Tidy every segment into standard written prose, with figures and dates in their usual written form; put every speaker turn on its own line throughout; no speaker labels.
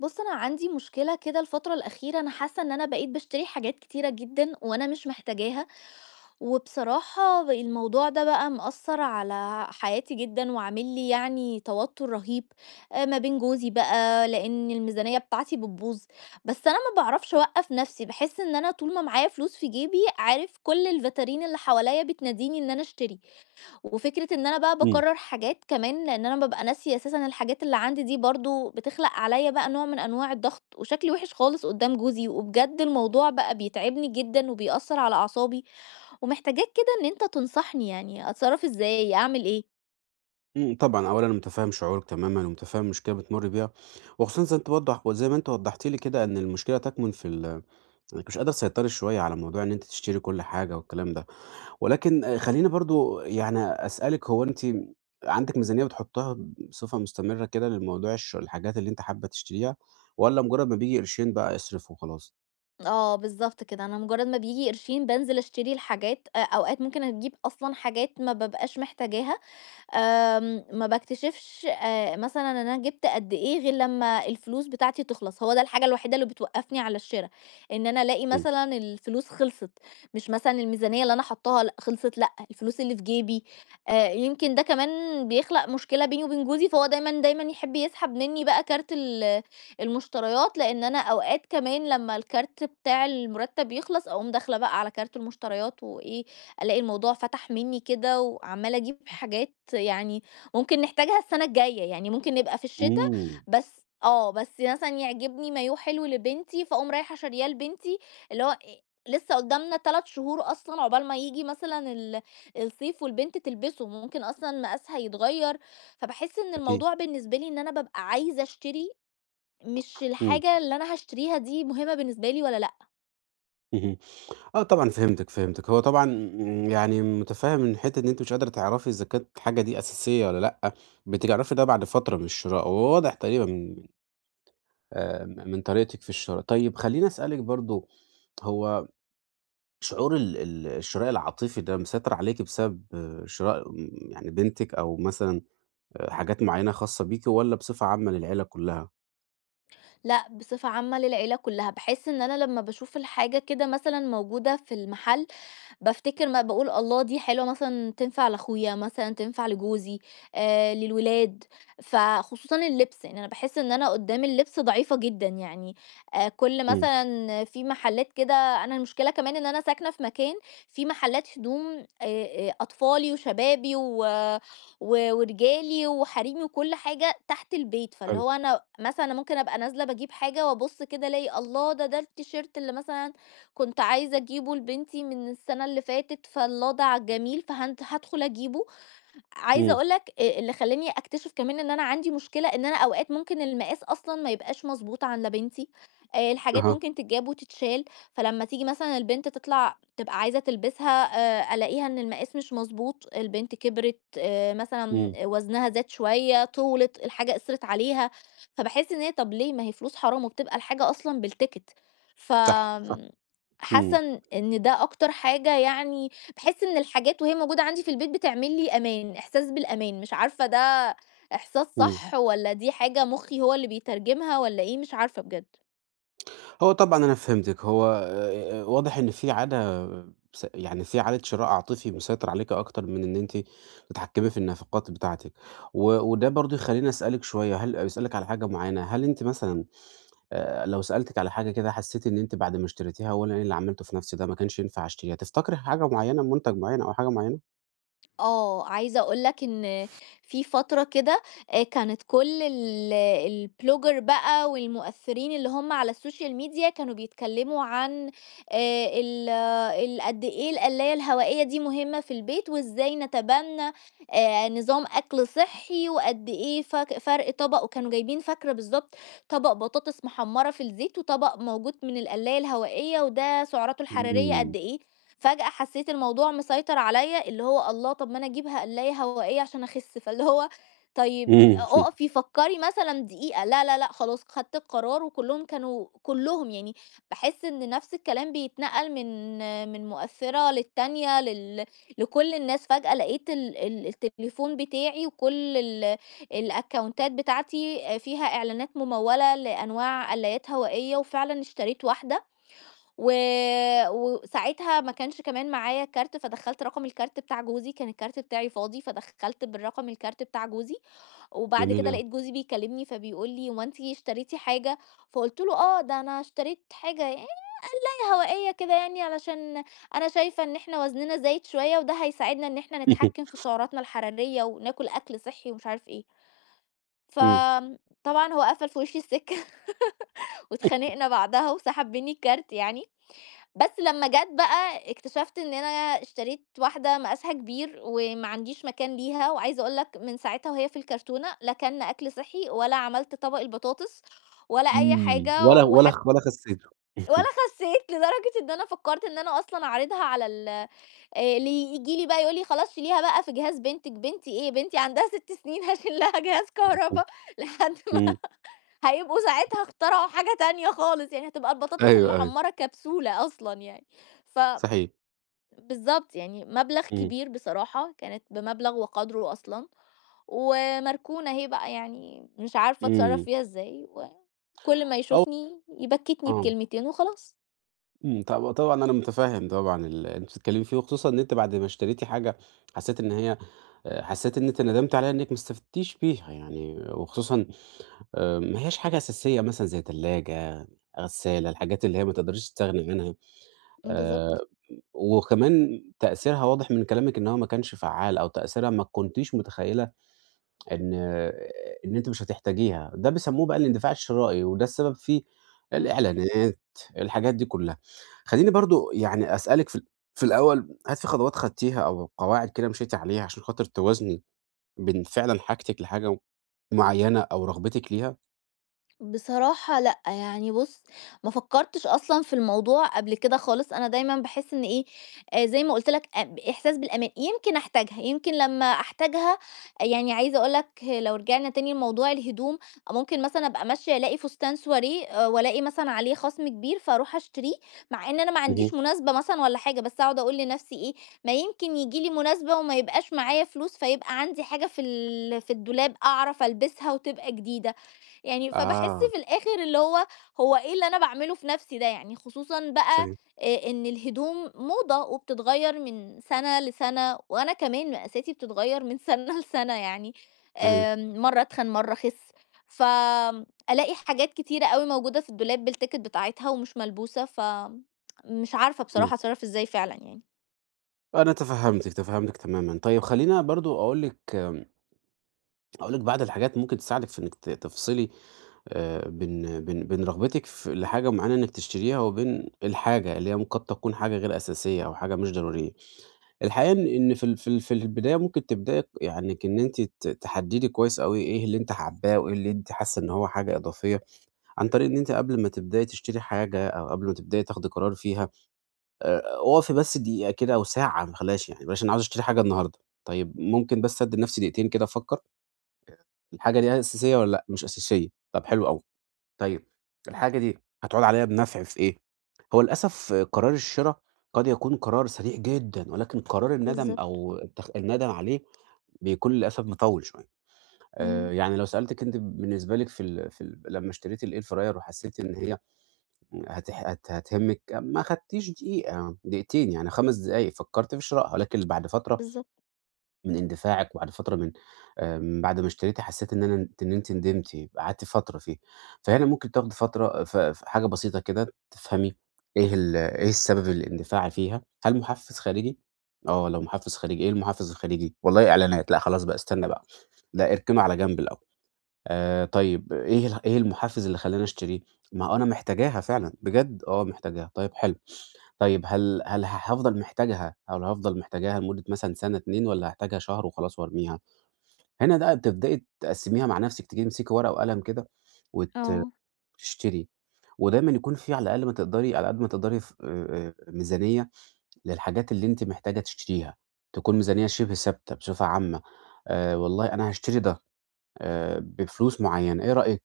بص، انا عندي مشكله كده، الفتره الاخيره انا حاسه ان انا بقيت بشتري حاجات كتيره جدا وانا مش محتاجاها. وبصراحه الموضوع ده بقى مأثر على حياتي جدا، وعامل لي يعني توتر رهيب. ما بين جوزي بقى لان الميزانيه بتاعتي بتبوظ. بس انا ما بعرفش اوقف نفسي، بحس ان انا طول ما معايا فلوس في جيبي، عارف، كل الفاترين اللي حواليا بتناديني ان انا اشتري. وفكرة إن أنا بقى
إمم،
باكرّر حاجات كمان، لإن أنا بابقى ناسية أساسًا الحاجات اللي عندي دي برضه بتخلق عليّا بقى نوع من أنواع الضغط، وشكلي وِحِش خالص قدّام جوزي، وبجد الموضوع بقى بيتعبني جدًا وبيأثّر على أعصابي. ومحتاجاك كده إن أنت تنصحني، يعني أتصرّف إزاي، أعمل إيه؟
إمم، طبعًا أولًا متفهم شعورِك تمامًا، ومتفهم المشكلة بتمُرّي بيها، وخصوصًا زي ما أنتِ وضّحتِ لي كده إن المشكلة تكمن في ال إنِّك مش قادرة تسيطري شوية على موضوع إن أنتِ تشتري كل حاجة والكلام ده، ولكن خلّيني برضه يعني أسألِك، هو أنتِ عندِك ميزانية بتحطّها بصفة مستمرة كده للموضوع الحاجات اللي أنتِ حابة تشتريها، والّا مجرّد ما بييجي قرشين بقى اصرف وخلاص؟
آه، بالضبط كده، أنا مجرّد ما بييجي قرشين بانزل أشتري الحاجات، أوقات ممكن أجيب أصلًا حاجات ما بابقاش محتاجاها. ما باكتشفش مثلًا أنا جِبت قد إيه غير لمّا الفلوس بتاعتي تخلص، هو ده الحاجة الوحيدة اللي بتوقّفني على الشِرا، إن أنا ألاقي
إمم،
مثلًا الفلوس خلصت، مش مثلًا الميزانية اللي أنا حاطّاها، لأ خلصت، لأ، الفلوس اللي في جيبي. يمكن ده كمان بيخلق مشكلة بيني وبين جوزي، فهو دايمًا، دايمًا يحب يسحب منّي بقى كارت المشتريات، لإن أنا أوقات كمان لمّا الكارت بتاع المُرتّب يخلص، أقوم داخلة بقى على كارت المشتريات وإيه، الاقي الموضوع فتح مني كده، وعمالة اجيب حاجات يعني ممكن نحتاجها السنة الجاية، يعني ممكن نبقى في الشتاء.
إمم،
بس مثلا يعجبني مايو حلو لبنتي، فاقوم رايحة شارياه لبنتي، اللي هو إيه، لسه قدامنا 3 شهور اصلا عقبال ما يجي مثلا الصيف، والبنت تلبسه، ممكن اصلا مقاسها يتغير. فبحس ان
أكيد،
الموضوع بالنسبة لي ان انا ببقى عايزة اشتري، مش
إمم،
الحاجة اللي انا هشتريها دي مهمة بالنسبة لي ولا لا.
اهم. آه طبعًا فهمتِك، فهمتِك. هو طبعًا يعني مُتفهِّم إن حتّة إن أنتِ مش قادرة تعرفي إذا كانت الحاجة دي أساسية والّا لأ، بتعرفي ده بعد فترة من الشراء، وهو واضح تقريبًا من م من طريقتِك في الشراء. طيب خلّيني أسألِك برضه، هو شعور ال ال الشراء العاطفي ده مسيطر عليكِ بسبب آه، شراء م يعني بنتِك أو مثلًا حاجات معيّنة خاصة بيكِ والّا بصفة عامة للعيلة كُلّها؟
لأ، بصفة عامة للعيلة كلّها، باحس إن أنا لمّا باشوف الحاجة كده مثلًا موجودة في المحل، بافتكر، ما باقول الله دي حلوة، مثلًا تنفع لأخويا، مثلًا تنفع لجوزي، للولاد، فخصوصًا اللبس، يعني أنا باحس إن أنا قدّام اللبس ضعيفة جدًا يعني. كل
إمم،
مثلًا في محلات كده، أنا المشكلة كمان إن أنا ساكنة في مكان في محلات هدوم، أطفالي وشبابي و و ورجالي وحريمي وكل حاجة تحت البيت، فاللي
حلو.
هو أنا مثلًا أنا ممكن أبقى نازلة باجيب حاجة وأبُص كده ألاقي الله! ده التيشيرت اللي مثلًا كنت عايزة أجيبه لبنتي من السنة اللي فاتت، فاللضع جميل، هادخل أجيبه. عايزة
إمم،
أقول لك، اللي خلّاني أكتشف كمان إن أنا عندي مشكلة، إن أنا أوقات ممكن المقاس أصلًا ما يبقاش مضبوط عند بنتي، الحاجات
أها،
ممكن تتجاب وتتشال، فلمّا تيجي مثلًا البنت تطلع تبقى عايزة تلبسها، ألاقيها إن المقاس مش مضبوط، البنت كبرت مثلًا
إمم،
وزنها زاد شوية، طولت، الحاجة قِصرت عليها، فباحس إن هي، طَب ليه، ما هي فلوس حرام، وبتبقى الحاجة أصلًا بالتيكت. ف
صح، صح.
آمم حاسة
إمم،
إن ده أكتر حاجة يعني. باحس إن الحاجات وهي موجودة عندي في البيت بتعمل لي أمان، إحساس بالأمان، مش عارفة ده إحساس
إمم.
صح، والّا دي حاجة مُخّي هو اللي بيترجمها، والّا إيه، مش عارفة بجد.
هو طبعًا أنا فهمتِك، هو واضح إن في عادة س يعني في عادة شراء عاطفي مسيطر عليكِ أكتر من إن أنتِ تتحكمي في النفقات بتاعتِك، و وده برضه يخلّيني أسألِك شوية، هل أسألِك على حاجة معيّنة، هل أنتِ مثلًا لو سألتِك على حاجة كده حسيتِ إن أنتِ بعد ما اشتريتيها: "هو أنا إيه اللي عملته في نفسي ده، ما كانش ينفع أشتريها." تفتكري حاجة معيّنة، منتج معيّن أو حاجة معيّنة؟
آه، عايزة أقول لك إن في فترة كده كانت كل ال الblogger بقى، والمؤثرين اللي هم على السوشيال ميديا كانوا بيتكلموا عن ال آه، ال قد إيه القلاية الهوائية دي مهمة في البيت، وإزاي نتبنى نظام أكل صحي، وقد إيه فرق طبق، وكانوا جايبين، فاكرة بالضبط، طبق بطاطس محمرة في الزيت، وطبق موجود من القلاية الهوائية، وده سعراته الحرارية قد
إمم،
إيه. فجأة حسيت الموضوع مسيطر عليَّ، اللي هو الله، طب ما أنا أجيب هَقلاية هوائية عشان أخس، فاللي هو طيب
إمم،
أقفي فكري مثلًا دقيقة، لا، لا، لأ، خلاص خدت القرار، وكلّهم كانوا كلّهم يعني باحس إن نفس الكلام بيتنقل من مؤثرة للتانية لكل الناس، فجأة لقيت ال التليفون بتاعي، وكل الأكونتات بتاعتي فيها إعلانات ممولة لأنواع قلايات هوائية، وفعلًا اشتريت واحدة و وساعتها ما كانش كمان معايا كارت، فدخّلت رقم الكارت بتاع جوزي، كان الكارت بتاعي فاضي، فدخّلت بالرقم الكارت بتاع جوزي، وبعد
جميل
كده
أوي،
لقيت جوزي بيكلمني فبيقول لي: "هو أنتِ اشتريتِ حاجة؟" فقُلت له: "آه، ده أنا اشتريت حاجة يعني هوائية كده يعني علشان أنا شايفة إن إحنا وزننا زايد شوية، وده هيساعدنا إن إحنا نتحكم في سعراتنا الحرارية، وناكل أكل صحّي." ومش عارف إيه.
إمم،
طبعًا هو قفل في وشّي السكة، واتخانقنا بعدها وسحب منّي الكارت يعني. بس لمّا جات بقى اكتشفت إن أنا اشتريت واحدة مقاسها كبير، وما عنديش مكان ليها، وعايزة أقول لك من ساعتها وهي في الكرتونة لا كَلْنا أكل صحّي، ولا عملت طبق البطاطس، ولا أي
إمم،
حاجة،
ولا خسيته.
ولا خسّيت لدرجة إن أنا فكّرت إن أنا أصلًا أعرضها على ال اللي ييجي لي بقى يقول لي: "خلاص شيليها بقى في جهاز بنتِك." بنتي إيه! بنتي عندها 6 سنين هاشيل لها جهاز كهربا لحد ما
إمم،
هيبقوا ساعتها اخترعوا حاجة تانية خالص، يعني هتبقى البطاطس
أيوه، أيوه،
المحمّرة كبسولة أصلًا يعني. ف
صحيح،
بالضبط، يعني مبلغ
إمم.
كبير بصراحة، كانت بمبلغ وقدره أصلًا، ومركونة أهي بقى يعني مش عارفة أتصرّف
إمم.
فيها إزاي، وكل ما
أو
يشوفني يبكّتني
آه.
بكلمتين وخلاص.
إمم. طب طبعًا أنا متفهّم طبعًا اللي أنتِ بتتكلّمي فيه، وخصوصًا إن أنتِ بعد ما اشتريتِ حاجة حسّيتِ إن هي حسّيتِ إن أنتِ ندمتِ عليها إنِّك ما استفدتيش بيها يعني، وخصوصًا ما هياش حاجة أساسية مثلًا زي تلاجة، غسّالة، الحاجات اللي هي ما تقدريش تستغني عنها، آآ
بالضبط،
وكمان تأثيرها واضح من كلامِك إن هو ما كانش فعّال أو تأثيرها ما كنتيش متخيّلة إن إن أنتِ مش هتحتاجيها، ده بيسموه بقى الاندفاع الشرائي، وده السبب فيه
إمم.
الإعلانات، الحاجات دي كلها. خلّيني برضه يعني أسألِك في الأول، هل في خطوات خدتيها أو قواعد كده مشيتِ عليها عشان خاطر توازني بين فعلًا حاجتِك لحاجة معيّنة أو رغبتِك ليها؟
بصراحة لأ، يعني بُص، ما فكّرتش أصلًا في الموضوع قبل كده خالص، أنا دايمًا باحس إن إيه، زي ما قُلت لك، إحساس بالأمان، يمكن أحتاجها، يمكن لمّا أحتاجها يعني عايزة أقول لك، لو رجعنا تاني لموضوع الهدوم، ممكن مثلًا أبقى ماشية ألاقي فستان سواريه، وألاقي مثلًا عليه خصم كبير فأروح أشتريه، مع إن أنا ما
اهم.
عنديش مناسبة مثلًا والّا حاجة، بس أقعد أقول لنفسي إيه، ما يمكن ييجي لي مناسبة وما يبقاش معايا فلوس، فيبقى عندي حاجة في الدولاب أعرف ألبسها وتبقى جديدة. يعني فباحس
آه،
في الآخر اللي هو هو إيه اللي أنا باعمله في نَفْسي ده يعني، خصوصًا بقى
فاهم،
إن الهدوم موضة وبتتغيّر من سَنة لسَنة، وأنا كمان مقاساتي بتتغيّر من سَنة لسَنة يعني،
فاهم.
مرّة أتخن، مرّة أخِس، فألاقي حاجات كتيرة أوي موجودة في الدولاب بالticket بتاعتها ومش ملبوسة. مش عارفة
إمم.
بصراحة أتصرّف إزاي فعلًا يعني.
أنا تفهّمتِك، تفهّمتِك تمامًا. طيب خلّيني برضه أقول لِك، هاقول لِك بعض الحاجات ممكن تساعدِك في إنِّك تفصلي بين رغبتِك لحاجة معينة إنِّك تشتريها، وبين الحاجة اللي هي قد تكون حاجة غير أساسية أو حاجة مش ضرورية. الحقيقة إن في البداية ممكن تبدئي يعني إن أنتِ تحدّدي كويس أوي إيه اللي أنتِ حاباه وإيه اللي أنتِ حاسة إن هو حاجة إضافية، عن طريق إن أنتِ قبل ما تبدئي تشتري حاجة أو قبل ما تبدئي تاخدي قرار فيها، اقفي بس دقيقة كده أو ساعة ما تخلّيهاش يعني، بلاش أنا عاوزة أشتري حاجة النهارده، طيب ممكن بس أدّي لنفسي دقيقتين كده أفكّر؟ الحاجة دي أساسية والّا لأ؟ مش أساسية، طب حلو أوي، طيب الحاجة دي هتعود عليَّ بنفع في إيه؟ هو للأسف قرار الشرا قد يكون قرار سريع جدًا، ولكن قرار الندم
بالضبط.
أو الندم عليه بيكون للأسف مطوِّل شوية،
اهم.
يعني لو سألتِك أنتِ بالنسبة لِك في ال في ال لمّا اشتريتِ الair fryer وحسيتِ إن هي هتح هت هتهمِّك، ما خدتيش دقيقة، دقيقتين يعني 5 دقايق فكرتِ في شرائها، لكن بعد فترة
بالضبط.
من اندفاعِك، وبعد فترة من بعد ما اشتريتِ حسّيتِ إن أنتِ ندمتِ، قعدتِ فترة فيه. فهنا ممكن تاخدي فترة آه، ف في حاجة بسيطة كده تفهمي إيه السبب الاندفاع فيها، هل محفّز خارجي؟ آه، لو محفّز خارجي، إيه المحفّز الخارجي؟ والله إعلانات، لأ خلاص بقى استنى بقى، لأ اركنه على جنب الأول. طيب إيه المحفّز اللي خلّاني أشتريه؟ ما أنا محتاجاها فعلًا، بجد آه محتاجاها، طيب حلو. طيب هل
إمم.
هل هافضل محتاجها أو هافضل محتاجاها لمدة مثلًا سَنة 2 والّا هاحتاجها شهر وخلاص وارميها؟ هنا بقى بتبدئي تقسّميها مع نَفْسِك، تجيبي تمسكي ورقة وقلم كده وت
آه.
تشتري، ودايمًا يكون في على الأقل ما تقدري على قد ما تقدري ف ميزانية للحاجات اللي أنتِ محتاجة تشتريها، تكون ميزانية شِبه ثابتة بصفة عامة، والله أنا هاشتري ده بفلوس معيّنة، إيه رأيِك؟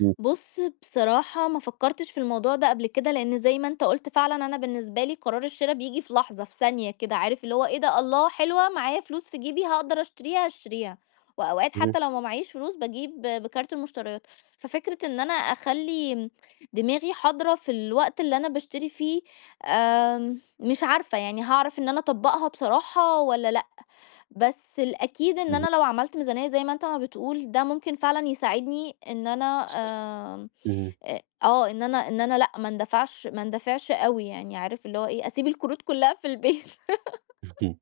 إمم،
بُص، بصراحة ما فكّرتش في الموضوع ده قبل كده، لإن زي ما أنت قُلت فعلًا، أنا بالنسبة لي قرار الشرا بييجي في لحظة، في ثانية كده، عارف اللي هو إيه ده، الله حلوة، معايا فلوس في جيبي هاقدر أشتريها، هاشتريها، وأوقات
اهم،
حتى لو ما معييش فلوس باجيب بكارت المشتريات، ففكرة إن أنا أخلّي دماغي حاضرة في الوقت اللي أنا باشتري فيه، مش عارفة يعني هاعرف إن أنا أطبّقها بصراحة والّا لأ، بس الأكيد إن أنا
اهم،
لو عملت ميزانية زي ما أنت ما بتقول، ده ممكن فعلًا يساعدني إن أنا آمم
اهم،
آه، إن أنا لأ، ما اندفعش ما اندفعش أوي يعني، عارف اللي هو إيه، أسيب الكروت كلّها في البيت.
اهم،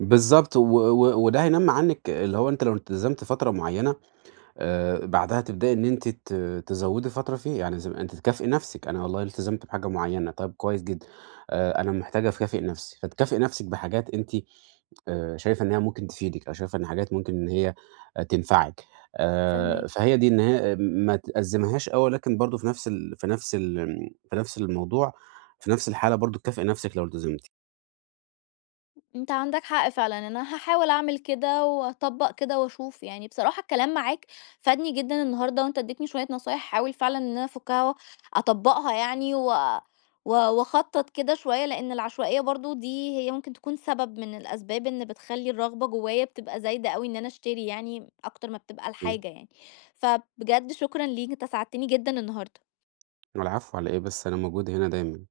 بالضبط. و و وده هينمّي عنِّك اللي هو أنتِ لو التزمتِ فترة معيّنة بعدها تبدئي إن أنتِ تزوّدي فترة فيه، يعني زي ما أنتِ تكافئي نَفْسِك، أنا والله التزمت بحاجة معيّنة، طيب كويس جدًا، أنا محتاجة أكافئ نَفْسي، فتكافئي نَفْسِك بحاجات أنتِ شايفة إن هي ممكن تفيدِك أو شايفة إن حاجات ممكن إن هي آه، تنفعِك،
فاهماك.
فهي دي إن هي ما تأزّميهاش أوي، ولكن برضه في نَفْس الموضوع، في نَفْس الحالة برضه تكافئي نَفْسِك لو التزمتِ.
انت عندك حق فعلًا، أنا هاحاول أعمل كده وأطبّق كده وأشوف، يعني بصراحة الكلام معاك فادني جدًا النهارده، وأنت ادّيتني شوية نصايح، هاحاول فعلًا إن أنا أفُكّها أطبّقها يعني وأخطّط كده شوية، لإن العشوائية برضه دي هي ممكن تكون سبب من الأسباب إن بتخلّي الرغبة جوايا بتبقى زايدة أوي إن أنا أشتري يعني أكتر ما بتبقى
إمم،
الحاجة يعني، فبجد شكرًا ليك، أنت ساعدتني جدًا النهارده.
العفو على إيه بس، أنا موجود هنا دايمًا.